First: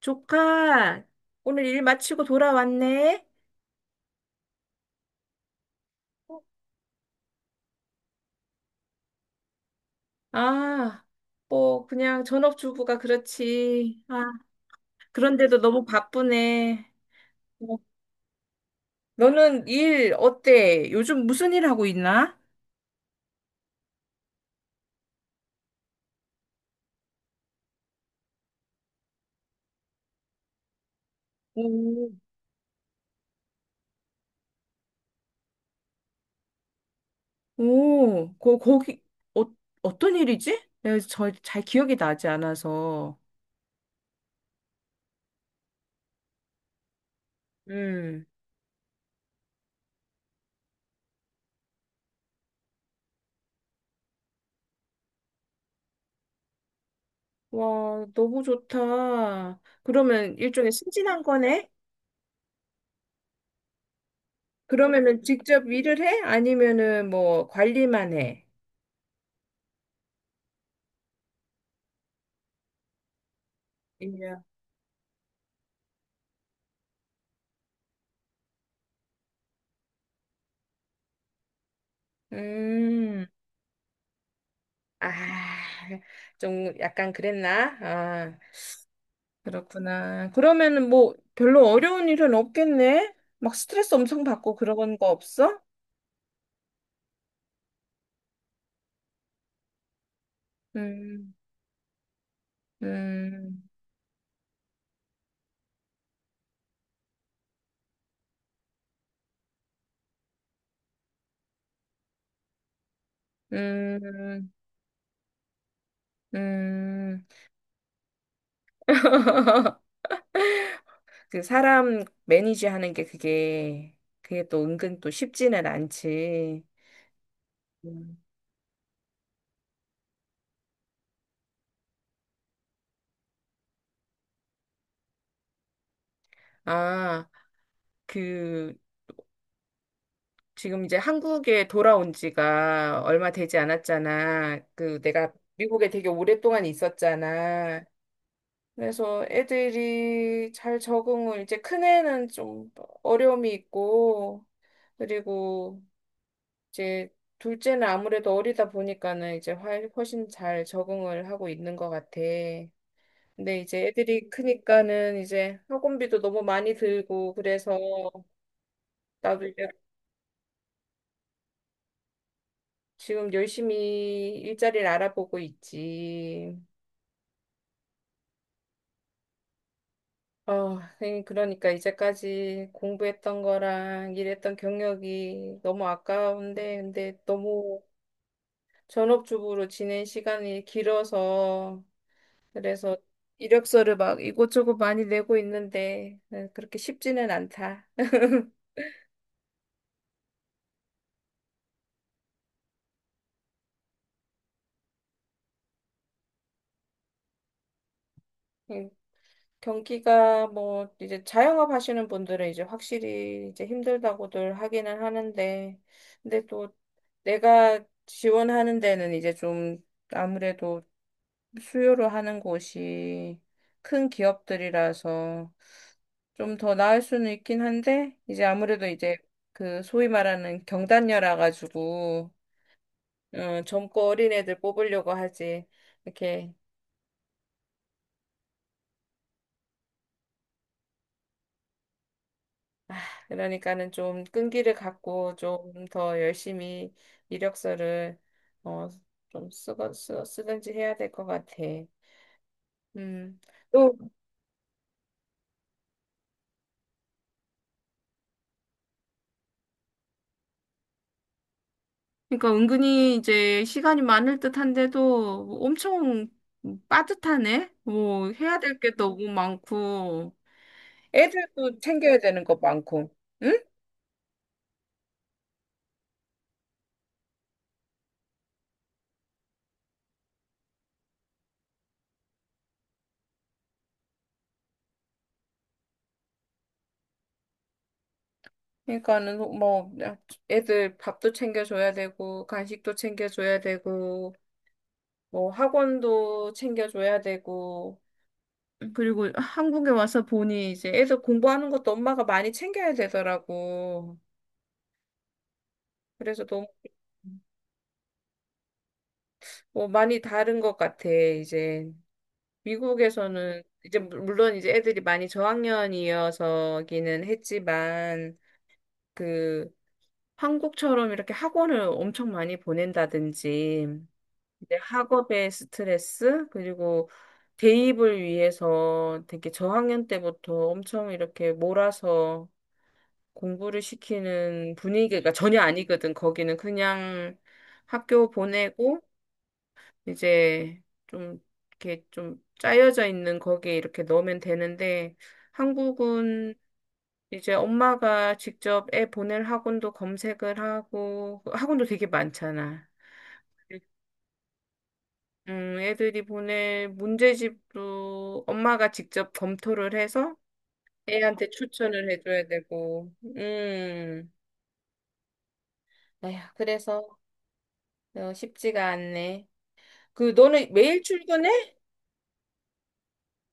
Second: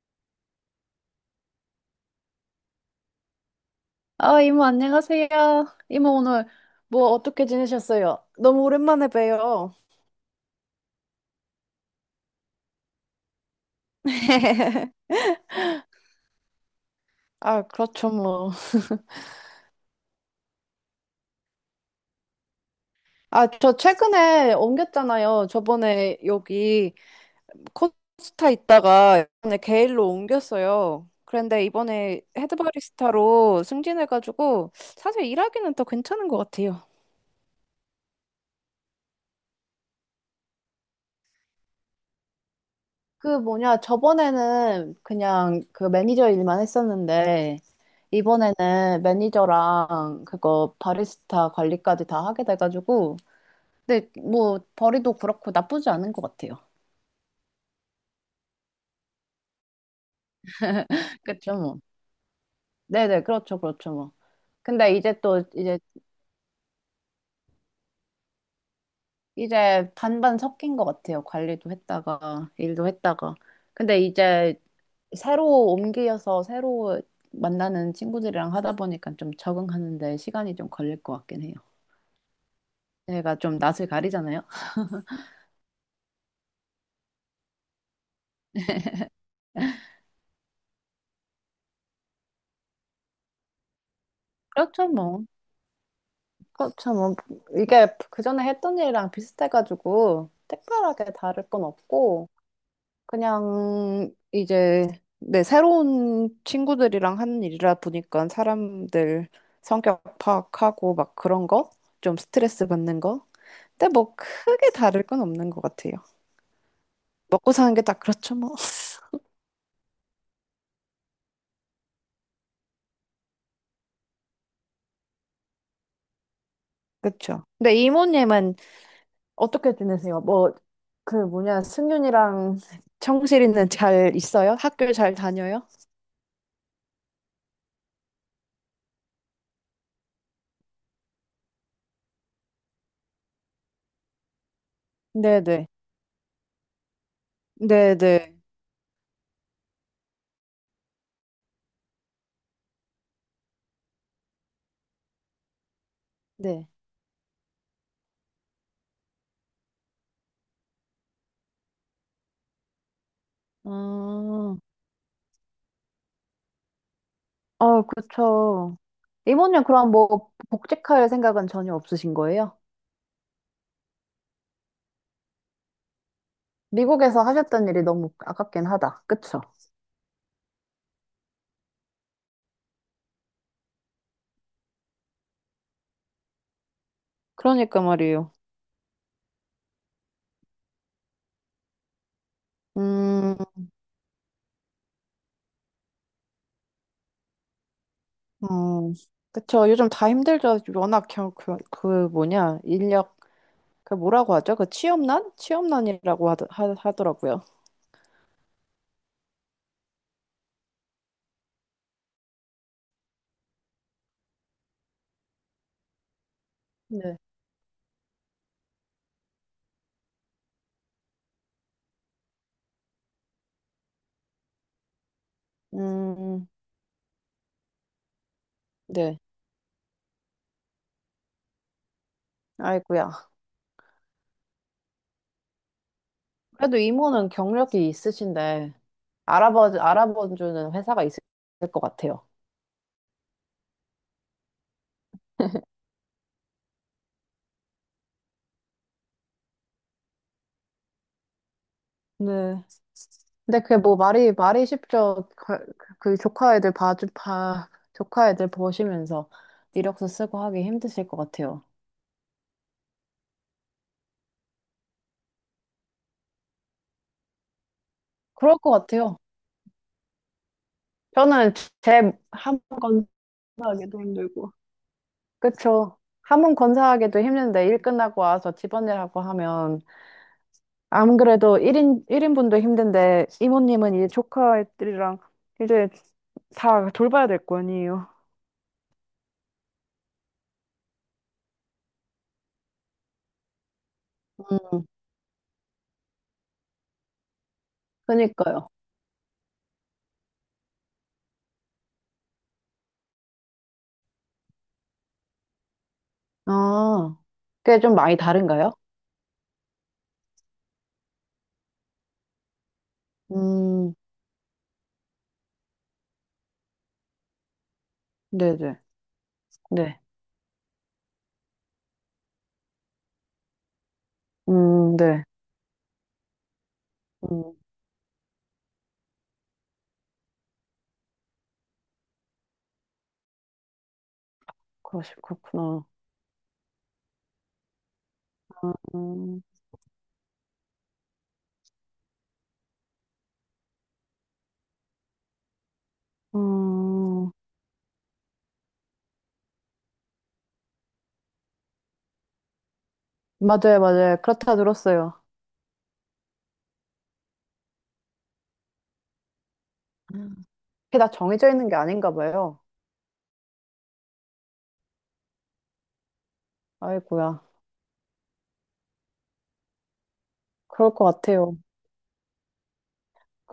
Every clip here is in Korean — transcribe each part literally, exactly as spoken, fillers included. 조카, 오늘 일 마치고 돌아왔네? 아, 이모, 안녕하세요. 이모, 오늘 뭐 어떻게 지내셨어요? 너무 오랜만에 봬요. 아, 뭐, 그냥 전업주부가 그렇지. 아, 그런데도 너무 바쁘네. 아, 어, 그렇죠, 뭐. 너는 일 어때? 요즘 무슨 일 하고 있나? 아, 저 최근에 옮겼잖아요. 저번에 여기 코스타 있다가 이번에 게일로 옮겼어요. 그런데 오, 이번에 헤드 바리스타로 승진해가지고 사실 일하기는 더 괜찮은 것 같아요. 오, 거, 거기, 어, 어떤 일이지? 내가 저, 잘 기억이 나지 않아서. 그 뭐냐, 저번에는 그냥 그 매니저 일만 했었는데, 음, 이번에는 매니저랑 그거 바리스타 관리까지 다 하게 돼가지고, 근데 뭐 벌이도 그렇고 나쁘지 않은 것 같아요. 와, 너무 좋다. 그러면 일종의 승진한 그쵸? 렇죠 거네? 뭐. 네네, 그렇죠, 그렇죠 뭐. 근데 이제 그러면은 또 직접 이제 일을 해? 아니면은 뭐 관리만 해? 이제 반반 섞인 것 같아요. 관리도 했다가 일도 했다가. 근데 일 년. 이제 새로 옮겨서 새로 만나는 친구들이랑 하다 보니까 좀 적응하는데 시간이 좀 걸릴 것 같긴 해요. 음, 제가 좀 낯을 가리잖아요. 아, 좀 약간 그랬나? 아, 그렇구나. 그러면은 뭐 별로 어려운 일은 없겠네? 막 스트레스 엄청 받고 그렇죠, 그런 거 뭐. 없어? 그렇죠, 뭐. 이게 그 전에 했던 일이랑 비슷해가지고, 특별하게 음, 다를 건 없고, 음, 그냥 이제 내 새로운 친구들이랑 하는 일이라 보니까 사람들 성격 파악하고 막 그런 거? 좀 스트레스 받는 거? 근데 뭐 음, 크게 다를 건 없는 것 같아요. 음. 먹고 사는 게 딱 그렇죠, 뭐. 그 사람 매니지 하는 게 그게, 그게 또 은근 또 쉽지는 않지. 그렇죠. 근데 음. 이모님은 어떻게 지내세요? 뭐, 그 뭐냐, 승윤이랑 청실이는 잘 있어요? 학교 잘 다녀요? 아, 그, 지금 이제 한국에 돌아온 지가 얼마 되지 않았잖아. 그 내가 네네. 미국에 되게 오랫동안 있었잖아. 네네. 그래서 애들이 잘 적응을 이제 큰애는 좀 어려움이 있고 그리고 네. 이제 둘째는 아무래도 어리다 보니까는 이제 훨- 훨씬 잘 적응을 하고 있는 것 같아. 근데 이제 애들이 아, 크니까는 이제 학원비도 너무 많이 들고 그래서 아, 그쵸. 나도 이모님 이제 그럼 뭐 복직할 생각은 전혀 없으신 거예요? 지금 열심히 일자리를 알아보고 있지. 미국에서 하셨던 일이 너무 아깝긴 하다. 그쵸? 어, 선생님, 그러니까 이제까지 공부했던 거랑 일했던 경력이 너무 아까운데, 근데 그러니까 너무 말이에요. 전업주부로 지낸 시간이 길어서, 그래서 음, 이력서를 막 이곳저곳 많이 내고 있는데, 네, 그렇게 쉽지는 않다. 음, 그쵸. 요즘 다 힘들죠. 워낙 겨- 그, 그 뭐냐, 인력, 그 뭐라고 하죠? 그 취업난? 취업난이라고 하, 하, 하더라고요. 음, 경기가 뭐, 이제 자영업 하시는 분들은 이제 확실히 이제 힘들다고들 하기는 하는데, 근데 또 네. 내가 지원하는 데는 이제 좀 아무래도 수요로 하는 곳이 큰 기업들이라서 음, 좀 더 나을 수는 있긴 한데 이제 아무래도 이제 네. 그 소위 말하는 경단녀라 가지고 아이고야. 어, 젊고 어린 애들 뽑으려고 하지 이렇게 그래도 이모는 경력이 있으신데, 알아봐, 알아봐주는 회사가 있을 것 같아요. 그러니까는 좀 끈기를 갖고 좀 더 열심히 이력서를 어, 좀 쓰고 쓰, 쓰든지 해야 될 것 같아. 네. 음. 근데 그게 뭐 말이, 말이 쉽죠. 그, 그 조카 애들 봐주, 봐, 조카 애들 보시면서 이력서 쓰고 하기 힘드실 것 같아요. 그러니까 은근히 이제 시간이 많을 듯한데도 뭐 엄청 빠듯하네. 뭐 그럴 해야 것 될 게 같아요. 너무 많고 저는 애들도 제 챙겨야 되는 거 한 건, 많고. 응? 하기도 힘들고. 그쵸. 한 번 건사하기도 힘든데 일 끝나고 와서 집안일하고 하면 안 그래도 1인, 일인분도 힘든데, 이모님은 이제 조카들이랑 이제 다 돌봐야 될 거 아니에요. 그러니까는 뭐 애들 밥도 챙겨줘야 되고 간식도 챙겨줘야 되고 음, 뭐 학원도 챙겨줘야 되고 그니까요. 그리고 한국에 와서 보니 이제 애들 공부하는 것도 엄마가 많이 챙겨야 되더라고. 그래서 너무 아, 그게 좀 많이 다른가요? 뭐 많이 다른 것 같아 이제. 미국에서는 음, 이제 물- 물론 이제 애들이 많이 저학년이어서기는 했지만 네네. 그 네. 한국처럼 이렇게 학원을 엄청 많이 보낸다든지 이제 음, 네. 학업의 스트레스 그리고 음, 대입을 위해서 되게 저학년 때부터 엄청 이렇게 몰아서 공부를 시키는 그러시, 분위기가 전혀 그렇구나. 아니거든. 거기는 그냥 학교 보내고 음, 이제 좀 이렇게 좀 짜여져 있는 거기에 이렇게 넣으면 되는데 한국은 음, 이제 엄마가 직접 애 보낼 학원도 검색을 하고 그 학원도 되게 많잖아. 맞아요, 맞아요. 그렇다 들었어요. 음, 애들이 보낼 문제집도 엄마가 직접 검토를 이 해서 게 다 정해져 애한테 있는 게 추천을 아닌가 해줘야 봐요. 되고, 음, 아휴, 그래서 아이고야. 어, 쉽지가 않네. 그, 너는 그럴 매일 것 같아요. 출근해?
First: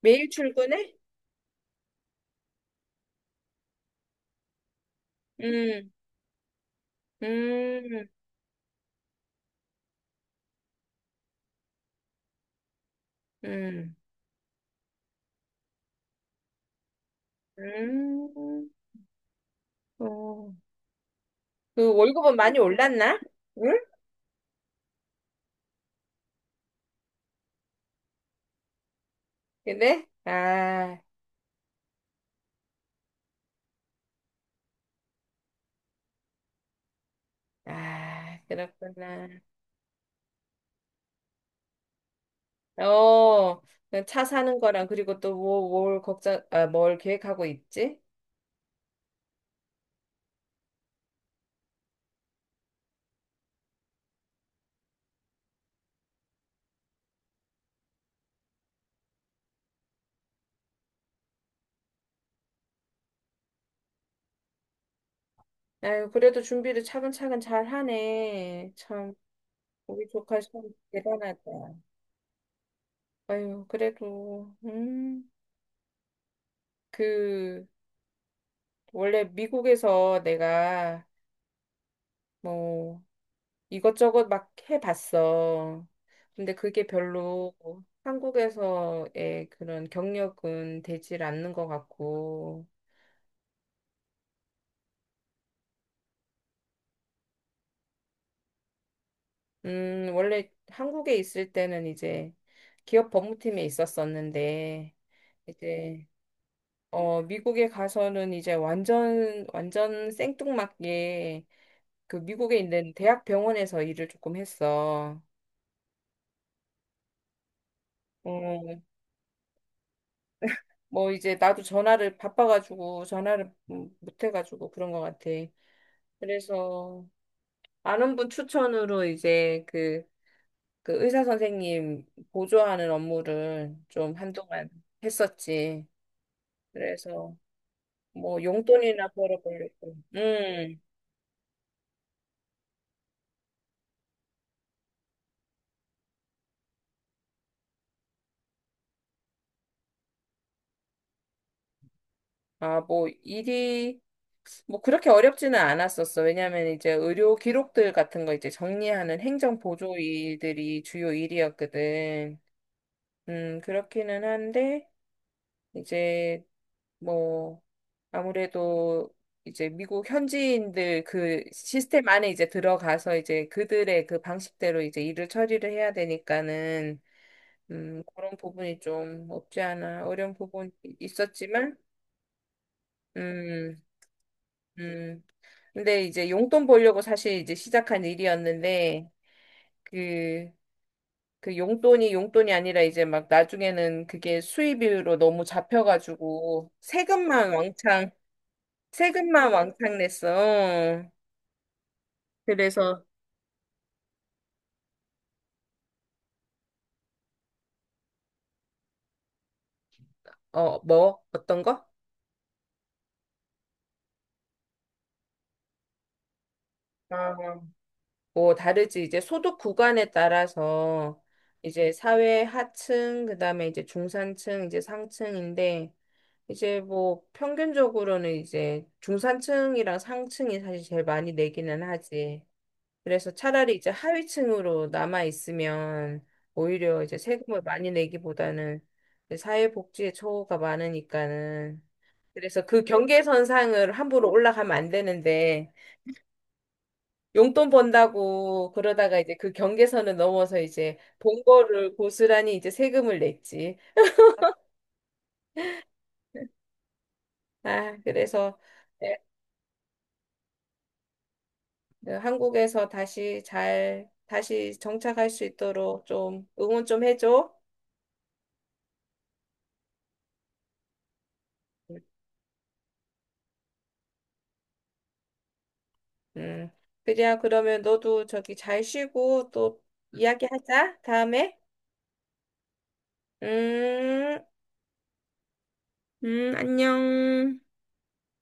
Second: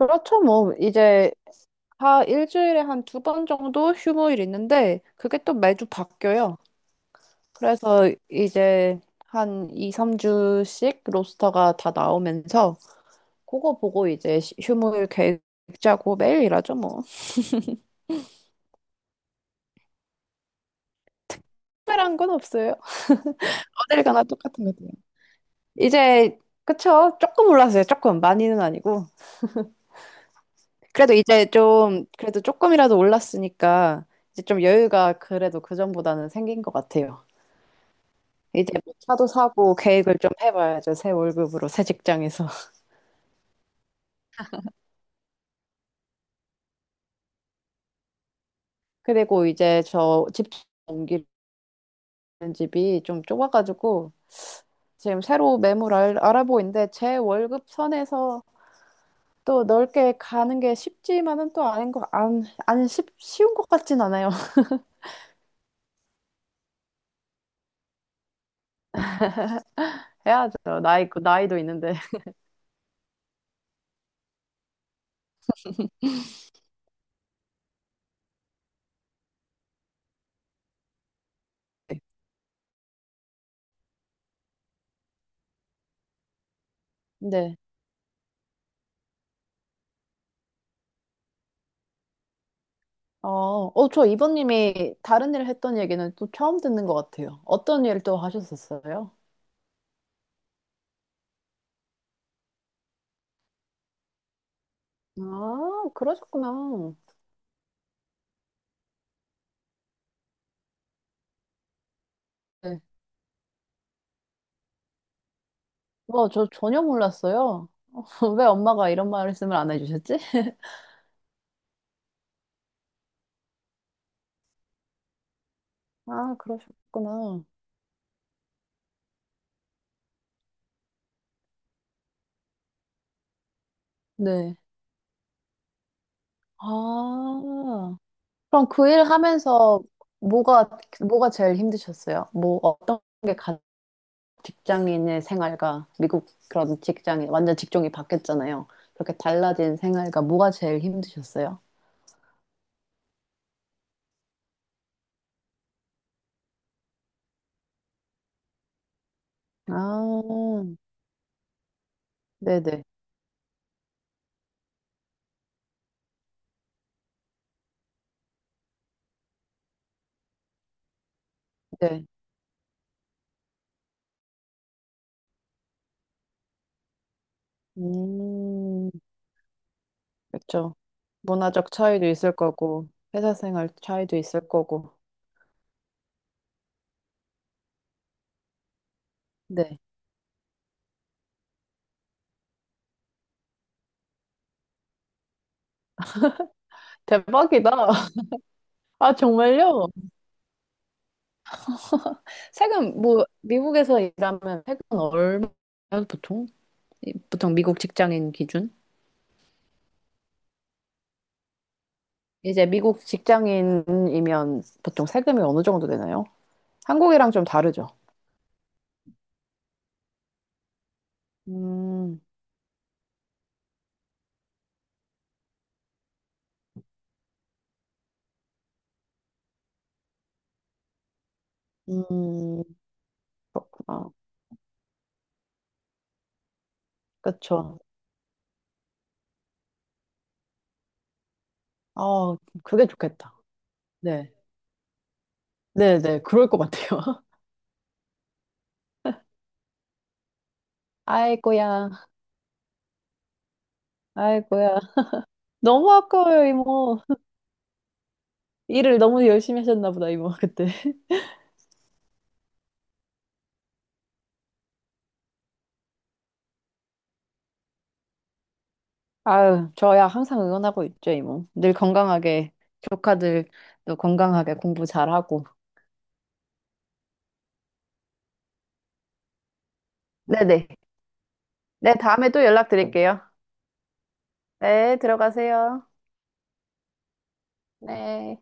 매일 뭐. 출근해? 이제 다 일주일에 한 두 번 정도 휴무일 있는데 그게 또 매주 음, 바뀌어요. 음. 그래서 이제 한 이, 삼 주씩 로스터가 다 나오면서 그거 음, 보고 이제 시- 휴무일 계획 짜고 매일 일하죠 뭐. 음, 어. 그 특별한 건 월급은 많이 없어요. 올랐나? 응? 어딜 가나 똑같은 것 같아요. 이제 그쵸? 조금 올랐어요. 조금 많이는 아니고. 근데? 아, 그래도 이제 좀 그래도 조금이라도 올랐으니까 이제 좀 여유가 그래도 그 전보다는 생긴 것 같아요. 아, 이제 뭐 차도 그렇구나. 사고 계획을 좀 해봐야죠. 새 월급으로 새 직장에서. 어, 그 차 사는 거랑 그리고 또 뭐, 뭘 걱정, 아, 뭘 계획하고 있지? 그리고 이제 저 집 옮기는 집이 좀 좁아가지고 지금 새로 매물 알, 아보고 있는데 제 월급 선에서 또 넓게 가는 게 쉽지만은 또 아닌 거, 안, 안 쉽, 쉬운 것 같진 않아요. 아유, 그래도 준비를 차근차근 잘 하네. 참, 우리 조카 참 해야죠. 나이, 그 대단하다. 나이도 있는데. 아유, 그래도, 음, 그, 원래 미국에서 내가, 뭐, 이것저것 막 해봤어. 근데 그게 별로 네. 한국에서의 그런 경력은 되질 않는 것 같고, 어, 어, 저 이번님이 다른 일 했던 얘기는 또 처음 듣는 것 같아요. 어떤 일 또 하셨었어요? 음, 원래 한국에 있을 때는 이제 기업 법무팀에 있었었는데, 아, 이제, 그러셨구나. 어, 미국에 가서는 이제 완전, 완전 생뚱맞게 그 미국에 네. 있는 대학 병원에서 일을 조금 했어. 와, 저 전혀 몰랐어요. 왜 어, 엄마가 이런 말씀을 안 해주셨지? 뭐 이제 나도 전화를 바빠가지고 전화를 못 해가지고 그런 것 같아. 아, 그래서 그러셨구나. 아는 분 추천으로 이제 그, 그 의사 선생님 보조하는 업무를 좀 네. 한동안 했었지. 그래서 아, 뭐 그럼 그 일 용돈이나 하면서 벌어보려고. 뭐가, 음, 뭐가 제일 힘드셨어요? 뭐, 어떤 게 가, 직장인의 생활과 미국 그런 직장인, 완전 직종이 바뀌었잖아요. 그렇게 달라진 생활과 뭐가 제일 힘드셨어요? 아, 뭐 일이 뭐 그렇게 어렵지는 않았었어. 왜냐하면 이제 의료 기록들 같은 거 이제 정리하는 행정 보조 아, 일들이 주요 일이었거든. 네네, 음, 그렇기는 한데 이제 뭐, 아무래도 이제 미국 현지인들 그 네. 시스템 안에 이제 들어가서 이제 그들의 그 방식대로 이제 일을 처리를 해야 되니까는, 음, 그런 부분이 음, 좀 없지 않아 어려운 부분이 그렇죠. 문화적 있었지만, 차이도 있을 거고, 회사 생활 음, 차이도 있을 거고. 음. 근데 이제 용돈 벌려고 사실 이제 시작한 일이었는데, 네. 그, 그 용돈이 용돈이 아니라 이제 막 나중에는 그게 수입으로 너무 잡혀가지고 세금만 대박이다. 왕창 아, 세금만 정말요? 왕창 냈어. 세금, 그래서, 뭐, 미국에서 일하면 세금 얼마예요, 보통? 이- 보통 미국 직장인 기준? 어, 뭐? 어떤 거? 이제 미국 직장인이면 보통 세금이 어느 정도 되나요? 한국이랑 아, 좀 다르죠? 뭐 다르지. 이제 소득 구간에 따라서 이제 음, 사회 하층, 그다음에 이제 중산층, 이제 상층인데 이제 뭐 평균적으로는 이제 중산층이랑 상층이 사실 제일 많이 내기는 하지. 음, 그래서 차라리 이제 그렇구나. 하위층으로 남아 있으면 오히려 이제 세금을 그쵸. 많이 내기보다는 이제 사회복지에 초가 많으니까는 아, 그래서 그 그게 좋겠다. 경계선상을 함부로 네. 올라가면 안 되는데 네네, 그럴 것 같아요. 용돈 번다고 그러다가 이제 그 경계선을 넘어서 이제 본 아이고야, 거를 고스란히 이제 세금을 냈지. 아이고야. 너무 아까워요, 이모. 아, 그래서 일을 네, 너무 열심히 하셨나 보다, 이모, 그때. 그 한국에서 다시 잘, 다시 정착할 수 있도록 좀 응원 좀 해줘. 아유, 저야 항상 응원하고 있죠, 이모. 늘 건강하게, 조카들도 건강하게 공부 잘하고. 음, 그래야 그러면 너도 저기 잘 쉬고 또 네네. 이야기하자, 다음에. 네, 다음에 또 연락드릴게요. 음, 네, 들어가세요. 음, 안녕. 네.